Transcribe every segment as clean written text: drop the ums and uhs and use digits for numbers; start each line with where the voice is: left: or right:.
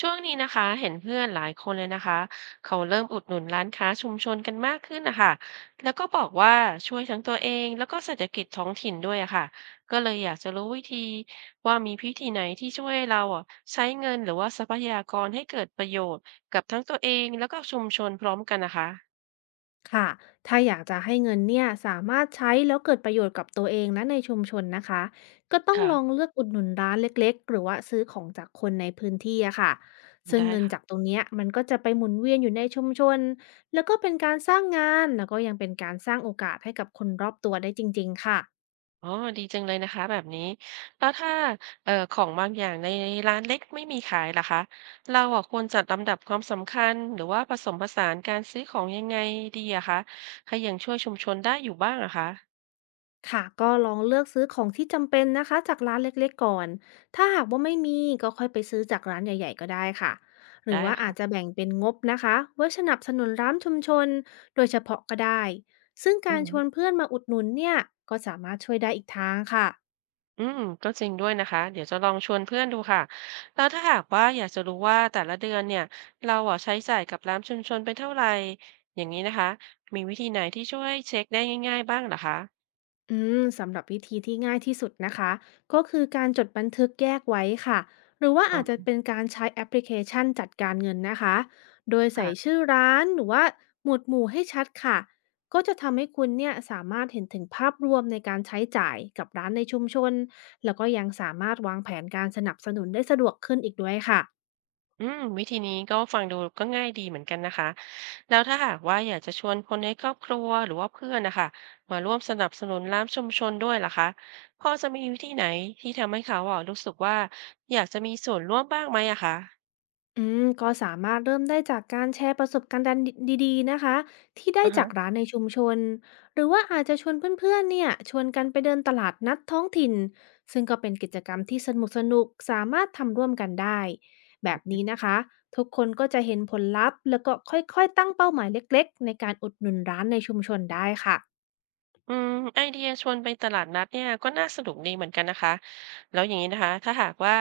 right: ช่วงนี้นะคะเห็นเพื่อนหลายคนเลยนะคะเขาเริ่มอุดหนุนร้านค้าชุมชนกันมากขึ้นนะคะแล้วก็บอกว่าช่วยทั้งตัวเองแล้วก็เศรษฐกิจท้องถิ่นด้วยอะค่ะก็เลยอยากจะรู้วิธีว่ามีพิธีไหนที่ช่วยเราอะใช้เงินหรือว่าทรัพยากรให้เกิดประโยชน์กับทั้งตัวเองแล้วก็ชุมชนพร้อมกันนะคะ
left: ค่ะถ้าอยากจะให้เงินเนี่ยสามารถใช้แล้วเกิดประโยชน์กับตัวเองและในชุมชนนะคะก็ต้องลอง
right: ค่ะ
left: เลือกอุดหนุนร้านเล็กๆหรือว่าซื้อของจากคนในพื้นที่อะค่ะซึ่ง
right: ได้
left: เงิน
right: ค่ะ
left: จากตรงเนี้ยมันก็จะไปหมุนเวียนอยู่ในชุมชนแล้วก็เป็นการสร้างงานแล้วก็ยังเป็นการสร้างโอกาสให้กับคนรอบตัวได้จริงๆค่ะ
right: อ๋อดีจังเลยนะคะแบบนี้แล้วถ้าของบางอย่างในร้านเล็กไม่มีขายล่ะคะเราอะควรจัดลำดับความสำคัญหรือว่าผสมผสานการซื้อของยังไงดีอะคะให้ยังช่วยชุมชนได้อยู่บ้างอะคะ
left: ค่ะก็ลองเลือกซื้อของที่จำเป็นนะคะจากร้านเล็กๆก่อนถ้าหากว่าไม่มีก็ค่อยไปซื้อจากร้านใหญ่ๆก็ได้ค่ะหรือ
right: ได้
left: ว่าอาจจะ
right: ค่ะ
left: แบ่งเป็นงบนะคะไว้สนับสนุนร้านชุมชนโดยเฉพาะก็ได้ซึ่ง
right: อื
left: การชว
right: ม
left: นเพื่อนมาอุดหนุนเนี่ยก็สามารถช่วยได้อีกทางค่ะ
right: ก็จริงด้วยนะคะเดี๋ยวจะลองชวนเพื่อนดูค่ะแล้วถ้าหากว่าอยากจะรู้ว่าแต่ละเดือนเนี่ยเราอะใช้จ่ายกับร้านชุมชนไปเท่าไหร่อย่างนี้นะคะมีวิธีไหนที่ช่วยเช็คได้ง่ายๆบ้างเหรอคะ
left: สำหรับวิธีที่ง่ายที่สุดนะคะก็คือการจดบันทึกแยกไว้ค่ะหรือว่า
right: อ๋
left: อาจจะ
right: อ
left: เป็นการใช้แอปพลิเคชันจัดการเงินนะคะโดยใส่
right: ค่ะ
left: ชื่อร้านหรือว่าหมวดหมู่ให้ชัดค่ะก็จะทำให้คุณเนี่ยสามารถเห็นถึงภาพรวมในการใช้จ่ายกับร้านในชุมชนแล้วก็ยังสามารถวางแผนการสนับสนุนได้สะดวกขึ้นอีกด้วยค่ะ
right: อืมวิธีนี้ก็ฟังดูก็ง่ายดีเหมือนกันนะคะแล้วถ้าหากว่าอยากจะชวนคนในครอบครัวหรือว่าเพื่อนนะคะมาร่วมสนับสนุนร้านชุมชนด้วยล่ะคะพอจะมีวิธีไหนที่ทำให้เขาอ่ะรู้สึกว่าอยากจะมีส่วนร่วมบ้างไหมอะคะ
left: ก็สามารถเริ่มได้จากการแชร์ประสบการณ์ดันดีๆนะคะที่ได้
right: อือ
left: จา
right: ฮะ
left: กร้านในชุมชนหรือว่าอาจจะชวนเพื่อนๆเนี่ยชวนกันไปเดินตลาดนัดท้องถิ่นซึ่งก็เป็นกิจกรรมที่สนุกสนุกสามารถทำร่วมกันได้แบบนี้นะคะทุกคนก็จะเห็นผลลัพธ์แล้วก็ค่อยๆตั้งเป้าหมายเล็กๆในการอุดหนุนร้านในชุมชนได้ค่ะ
right: อืมไอเดียชวนไปตลาดนัดเนี่ยก็น่าสนุกดีเหมือนกันนะคะแล้วอย่างนี้นะคะถ้าหากว่า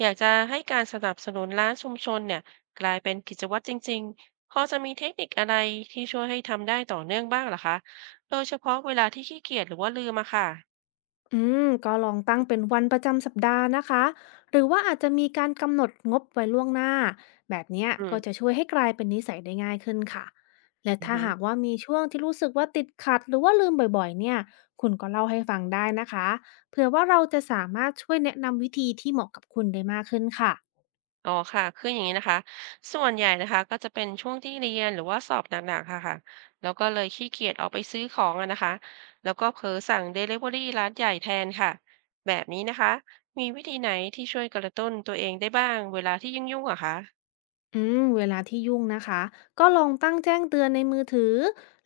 right: อยากจะให้การสนับสนุนร้านชุมชนเนี่ยกลายเป็นกิจวัตรจริงๆพอจะมีเทคนิคอะไรที่ช่วยให้ทำได้ต่อเนื่องบ้างเหรอคะโดยเฉพาะเวลาที่ขี้เกียจหรือว่าลืมอะค่ะ
left: ก็ลองตั้งเป็นวันประจำสัปดาห์นะคะหรือว่าอาจจะมีการกำหนดงบไว้ล่วงหน้าแบบเนี้ย
right: อืม
left: ก็จะช่วยให้กลายเป็นนิสัยได้ง่ายขึ้นค่ะและ
right: อื
left: ถ้า
right: ม
left: หากว่ามีช่วงที่รู้สึกว่าติดขัดหรือว่าลืมบ่อยๆเนี่ยคุณก็เล่าให้ฟังได้นะคะเผื่อว่าเราจะสามารถช่วยแนะนำวิธีที่เหมาะกับคุณได้มากขึ้นค่ะ
right: อ๋อค่ะคืออย่างนี้นะคะส่วนใหญ่นะคะก็จะเป็นช่วงที่เรียนหรือว่าสอบหนักๆค่ะค่ะแล้วก็เลยขี้เกียจออกไปซื้อของอะนะคะแล้วก็เผลอสั่ง Delivery ร้านใหญ่แทนค่ะแบบนี้นะคะมีวิธีไหนที่ช่วยกระตุ้นตัวเองได้บ้างเวลาที่ยุ่งๆอะคะ
left: เวลาที่ยุ่งนะคะก็ลองตั้งแจ้งเตือนในมือถือ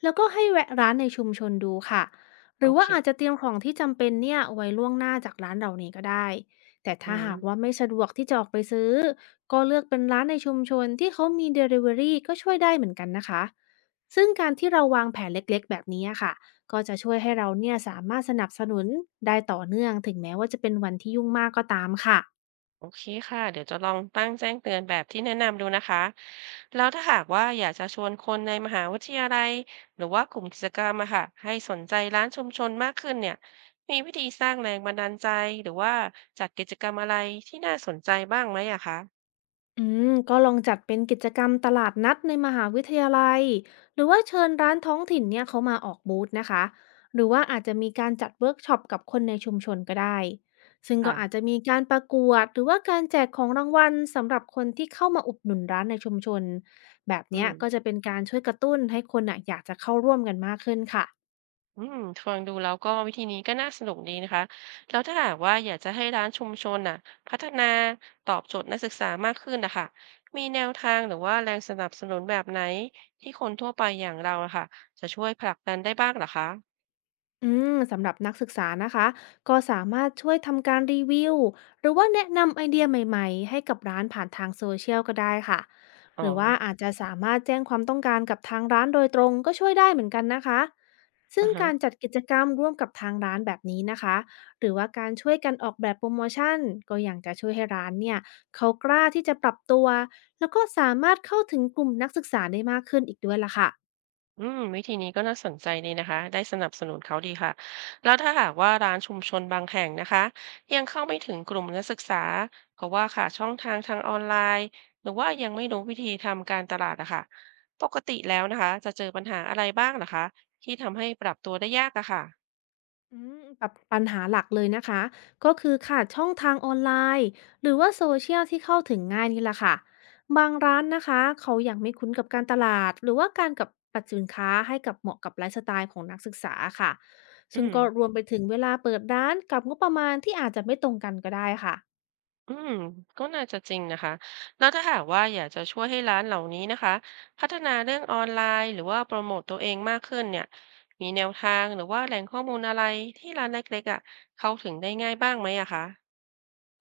left: แล้วก็ให้แวะร้านในชุมชนดูค่ะห
right: โอ
left: รือ
right: เค
left: ว่าอาจจะเตรียมของที่จำเป็นเนี่ยไว้ล่วงหน้าจากร้านเหล่านี้ก็ได้แต่
right: อื
left: ถ้าหากว่า
right: ม
left: ไม่สะดวกที่จะออกไปซื้อก็เลือกเป็นร้านในชุมชนที่เขามี Delivery ก็ช่วยได้เหมือนกันนะคะซึ่งการที่เราวางแผนเล็กๆแบบนี้ค่ะก็จะช่วยให้เราเนี่ยสามารถสนับสนุนได้ต่อเนื่องถึงแม้ว่าจะเป็นวันที่ยุ่งมากก็ตามค่ะ
right: โอเคค่ะเดี๋ยวจะลองตั้งแจ้งเตือนแบบที่แนะนำดูนะคะแล้วถ้าหากว่าอยากจะชวนคนในมหาวิทยาลัยหรือว่ากลุ่มกิจกรรมอะค่ะให้สนใจร้านชุมชนมากขึ้นเนี่ยมีวิธีสร้างแรงบันดาลใจหรือว่าจัดกิจกรรมอะไรที่น่าสนใจบ้างไหมอะคะ
left: อืก็ลองจัดเป็นกิจกรรมตลาดนัดในมหาวิทยาลัยหรือว่าเชิญร้านท้องถิ่นเนี่ยเขามาออกบูธนะคะหรือว่าอาจจะมีการจัดเวิร์กช็อปกับคนในชุมชนก็ได้ซึ่งก็
right: ค่ะ
left: อาจจะมีการประกวดหรือว่าการแจกของรางวัลสำหรับคนที่เข้ามาอุดหนุนร้านในชุมชนแบบ
right: อื
left: เนี้ย
right: ม
left: ก็จะเป็นการช่วยกระตุ้นให้คนอ่ะอยากจะเข้าร่วมกันมากขึ้นค่ะ
right: อืมฟังดูแล้วก็วิธีนี้ก็น่าสนุกดีนะคะแล้วถ้าหากว่าอยากจะให้ร้านชุมชนน่ะพัฒนาตอบโจทย์นักศึกษามากขึ้นนะคะมีแนวทางหรือว่าแรงสนับสนุนแบบไหนที่คนทั่วไปอย่างเราอะค่ะจะช่วยผลักดันได้บ้างเหรอคะ
left: สำหรับนักศึกษานะคะก็สามารถช่วยทำการรีวิวหรือว่าแนะนำไอเดียใหม่ๆให้กับร้านผ่านทางโซเชียลก็ได้ค่ะ
right: อ๋อ
left: หรือว่าอาจจะสามารถแจ้งความต้องการกับทางร้านโดยตรงก็ช่วยได้เหมือนกันนะคะซึ่ง
right: อ่าฮะ
left: การจัดกิจกรรมร่วมกับทางร้านแบบนี้นะคะหรือว่าการช่วยกันออกแบบโปรโมชั่นก็อย่างจะช่วยให้ร้านเนี่ยเขากล้าที่จะปรับตัวแล้วก็สามารถเข้าถึงกลุ่มนักศึกษาได้มากขึ้นอีกด้วยล่ะค่ะ
right: อืมวิธีนี้ก็น่าสนใจดีนะคะ ได้สนับสนุนเขาดีค่ะ แล้วถ้าหากว่าร้านชุมชนบางแห่งนะคะยังเข้าไม่ถึงกลุ่มนักศึกษาเพราะว่าค่ะช่องทางทางออนไลน์หรือว่ายังไม่รู้วิธีทำการตลาดอะค่ะปกติแล้วนะคะจะเจอปัญหาอะไรบ้างนะคะที่ทำให้ปรับตัวได้ยากอะค่ะ
left: แบบปัญหาหลักเลยนะคะก็คือขาดช่องทางออนไลน์หรือว่าโซเชียลที่เข้าถึงง่ายนี่แหละค่ะบางร้านนะคะเขายังไม่คุ้นกับการตลาดหรือว่าการกับปรับสินค้าให้กับเหมาะกับไลฟ์สไตล์ของนักศึกษาค่ะ
right: อื
left: ซึ่ง
right: ม
left: ก็รวมไปถึงเวลาเปิดร้านกับงบประมาณที่อาจจะไม่ตรงกันก็ได้ค่ะ
right: อืมก็น่าจะจริงนะคะแล้วถ้าหากว่าอยากจะช่วยให้ร้านเหล่านี้นะคะพัฒนาเรื่องออนไลน์หรือว่าโปรโมตตัวเองมากขึ้นเนี่ยมีแนวทางหรือว่าแหล่งข้อมูลอะไรที่ร้านเล็กๆอ่ะเข้าถึงได้ง่ายบ้างไหมอะคะ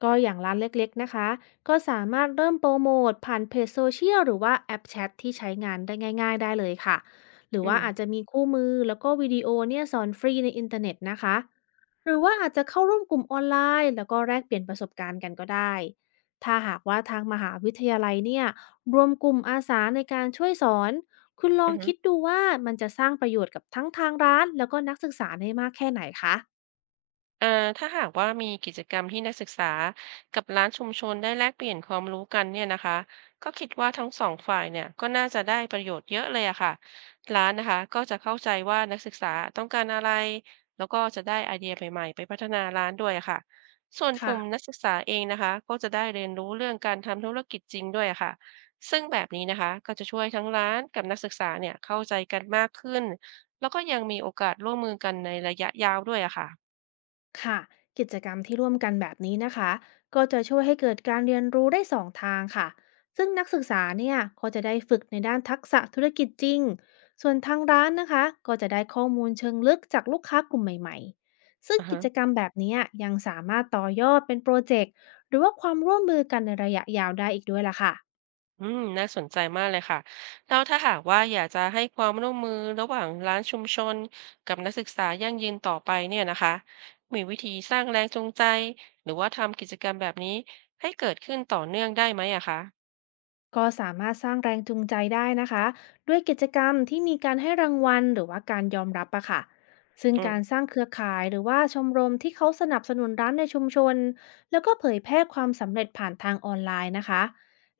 left: ก็อย่างร้านเล็กๆนะคะก็สามารถเริ่มโปรโมทผ่านเพจโซเชียลหรือว่าแอปแชทที่ใช้งานได้ง่ายๆได้เลยค่ะหรือ
right: อื
left: ว่า
right: ม
left: อาจจะมีคู่มือแล้วก็วิดีโอเนี่ยสอนฟรีในอินเทอร์เน็ตนะคะหรือว่าอาจจะเข้าร่วมกลุ่มออนไลน์แล้วก็แลกเปลี่ยนประสบการณ์กันก็ได้ถ้าหากว่าทางมหาวิทยาลัยเนี่ยรวมกลุ่มอาสาในการช่วยสอนคุณล
right: อื
left: อง
right: อ
left: คิดดูว่ามันจะสร้างประโยชน์กับทั้งทางร้านแล้วก็นักศึกษาได้มากแค่ไหนคะ
right: อ่าถ้าหากว่ามีกิจกรรมที่นักศึกษากับร้านชุมชนได้แลกเปลี่ยนความรู้กันเนี่ยนะคะก็คิดว่าทั้งสองฝ่ายเนี่ยก็น่าจะได้ประโยชน์เยอะเลยอะค่ะร้านนะคะก็จะเข้าใจว่านักศึกษาต้องการอะไรแล้วก็จะได้ไอเดียใหม่ๆไปพัฒนาร้านด้วยอะค่ะส่วนก
left: ค่ะ
right: ลุ่มนักศึกษาเองนะคะก็จะได้เรียนรู้เรื่องการทำธุรกิจจริงด้วยอะค่ะซึ่งแบบนี้นะคะก็จะช่วยทั้งร้านกับนักศึกษาเนี่ยเข้าใจกันมากขึ้นแล้วก็ยังมีโอกาสร่วมมือกันในระยะยาวด้วยอะค่ะ
left: ค่ะกิจกรรมที่ร่วมกันแบบนี้นะคะก็จะช่วยให้เกิดการเรียนรู้ได้สองทางค่ะซึ่งนักศึกษาเนี่ยก็จะได้ฝึกในด้านทักษะธุรกิจจริงส่วนทางร้านนะคะก็จะได้ข้อมูลเชิงลึกจากลูกค้ากลุ่มใหม่ๆซึ่ง
right: อ่า
left: กิ
right: ฮะ
left: จกรรมแบบนี้ยังสามารถต่อยอดเป็นโปรเจกต์หรือว่าความร่วมมือกันในระยะยาวได้อีกด้วยล่ะค่ะ
right: อืมน่าสนใจมากเลยค่ะแล้วถ้าหากว่าอยากจะให้ความร่วมมือระหว่างร้านชุมชนกับนักศึกษายั่งยืนต่อไปเนี่ยนะคะมีวิธีสร้างแรงจูงใจหรือว่าทำกิจกรรมแบบนี้ให้เกิดขึ้นต่อเนื่องได้ไหมอะคะ
left: ก็สามารถสร้างแรงจูงใจได้นะคะด้วยกิจกรรมที่มีการให้รางวัลหรือว่าการยอมรับอะค่ะซึ่ง
right: อืม
left: การสร้างเครือข่ายหรือว่าชมรมที่เขาสนับสนุนร้านในชุมชนแล้วก็เผยแพร่ความสำเร็จผ่านทางออนไลน์นะคะ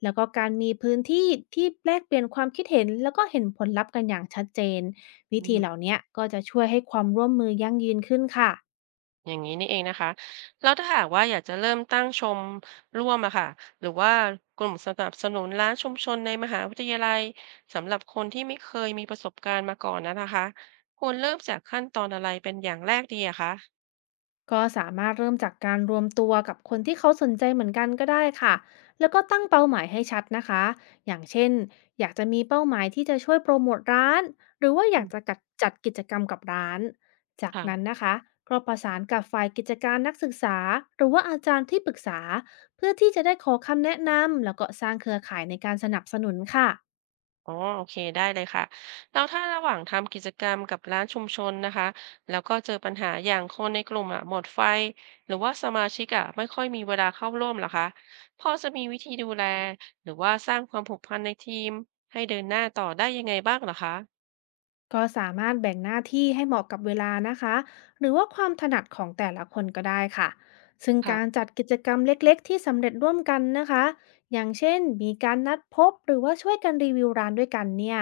left: แล้วก็การมีพื้นที่ที่แลกเปลี่ยนความคิดเห็นแล้วก็เห็นผลลัพธ์กันอย่างชัดเจนวิ
right: อื
left: ธีเหล่า
right: ม
left: นี้ก็จะช่วยให้ความร่วมมือยั่งยืนขึ้นค่ะ
right: อย่างนี้นี่เองนะคะแล้วถ้าหากว่าอยากจะเริ่มตั้งชมร่วมอะค่ะหรือว่ากลุ่มสนับสนุนร้านชุมชนในมหาวิทยาลัยสำหรับคนที่ไม่เคยมีประสบการณ์มาก่อนนะคะควรเริ่มจากขั้นตอนอะไรเป็นอย่างแรกดีอะคะ
left: ก็สามารถเริ่มจากการรวมตัวกับคนที่เขาสนใจเหมือนกันก็ได้ค่ะ แล้วก็ตั้งเป้าหมายให้ชัดนะคะอย่างเช่นอยากจะมีเป้าหมายที่จะช่วยโปรโมทร้านหรือว่าอ
right: อื
left: ยากจะ
right: ม
left: จัดกิจกรรมกับร้านจากนั้น
right: ค่ะ
left: นะคะก็ประสานกับฝ่ายกิจการนักศึกษาหรือว่าอาจารย์ที่ปรึกษาเพื่อที่จะได้ขอคำแนะนำแล้วก็สร้างเครือข่ายในการสนับสนุนค่ะ
right: อ๋อโอเคได้เลยค่ะแล้วถ้าระหว่างทำกิจกรรมกับร้านชุมชนนะคะแล้วก็เจอปัญหาอย่างคนในกลุ่มอะหมดไฟหรือว่าสมาชิกอะไม่ค่อยมีเวลาเข้าร่วมเหรอคะพอจะมีวิธีดูแลหรือว่าสร้างความผูกพันในทีมให้เดินหน้าต่อได้ยังไงบ้างเหรอคะ
left: ก็สามารถแบ่งหน้าที่ให้เหมาะกับเวลานะคะหรือว่าความถนัดของแต่ละคนก็ได้ค่ะซึ่ง
right: ค่ะ
left: การจัดกิจกรรมเล็กๆที่สำเร็จร่วมกันนะคะอย่างเช่นมีการนัดพบหรือว่าช่วยกันรีวิวร้านด้วยกันเนี่ย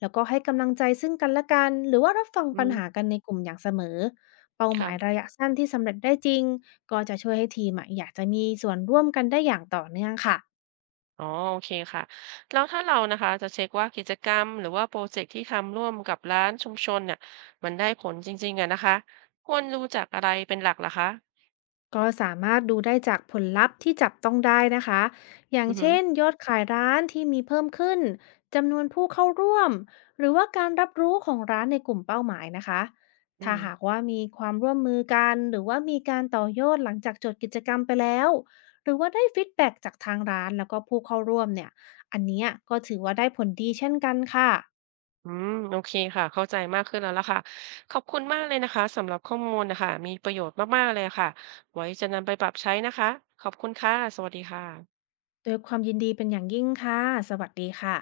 left: แล้วก็ให้กำลังใจซึ่งกันและกันหรือว่ารับฟัง
right: อื
left: ปัญหา
right: อ
left: กันในกลุ่มอย่างเสมอเป้าหมาย
right: ค่ะ
left: ระยะสั้นที่สำเร็จได้จริงก็จะช่วยให้ทีมอะอยากจะมีส่วนร่วมกันได้อย่างต่อเนื่องค่ะ
right: อ๋อโอเคค่ะแล้วถ้าเรานะคะจะเช็คว่ากิจกรรมหรือว่าพรเจกต์ที่ทำร่วมกับร้านชุมชนเนี่ยมันได้ผลจริงๆอะนะคะควรรูจักอะไรเป็นหลักเหรอคะ
left: ก็สามารถดูได้จากผลลัพธ์ที่จับต้องได้นะคะ อย่า
right: อื
left: งเช่
right: ม
left: นยอดขายร้านที่มีเพิ่มขึ้น จำนวนผู้เข้าร่วม หรือว่าการรับรู้ของร้านในกลุ่มเป้าหมายนะคะ
right: อื
left: ถ้า
right: ม
left: หากว่ามีความร่วมมือกัน หรือว่ามีการต่อยอดหลังจากจดกิจกรรมไปแล้วหรือว่าได้ฟีดแบ็กจากทางร้านแล้วก็ผู้เข้าร่วมเนี่ยอันเนี้ยก็ถือว่าได้ผลดีเช่นกันค่ะ
right: โอเคค่ะ เข้าใจมากขึ้นแล้วล่ะค่ะ ขอบคุณมากเลยนะคะ สำหรับข้อมูลนะคะ มีประโยชน์มากๆเลยค่ะ ไว้จะนำไปปรับใช้นะคะ ขอบคุณค่ะ สวัสดีค่ะ
left: โดยความยินดีเป็นอย่างยิ่งค่ะสวัสดีค่ะ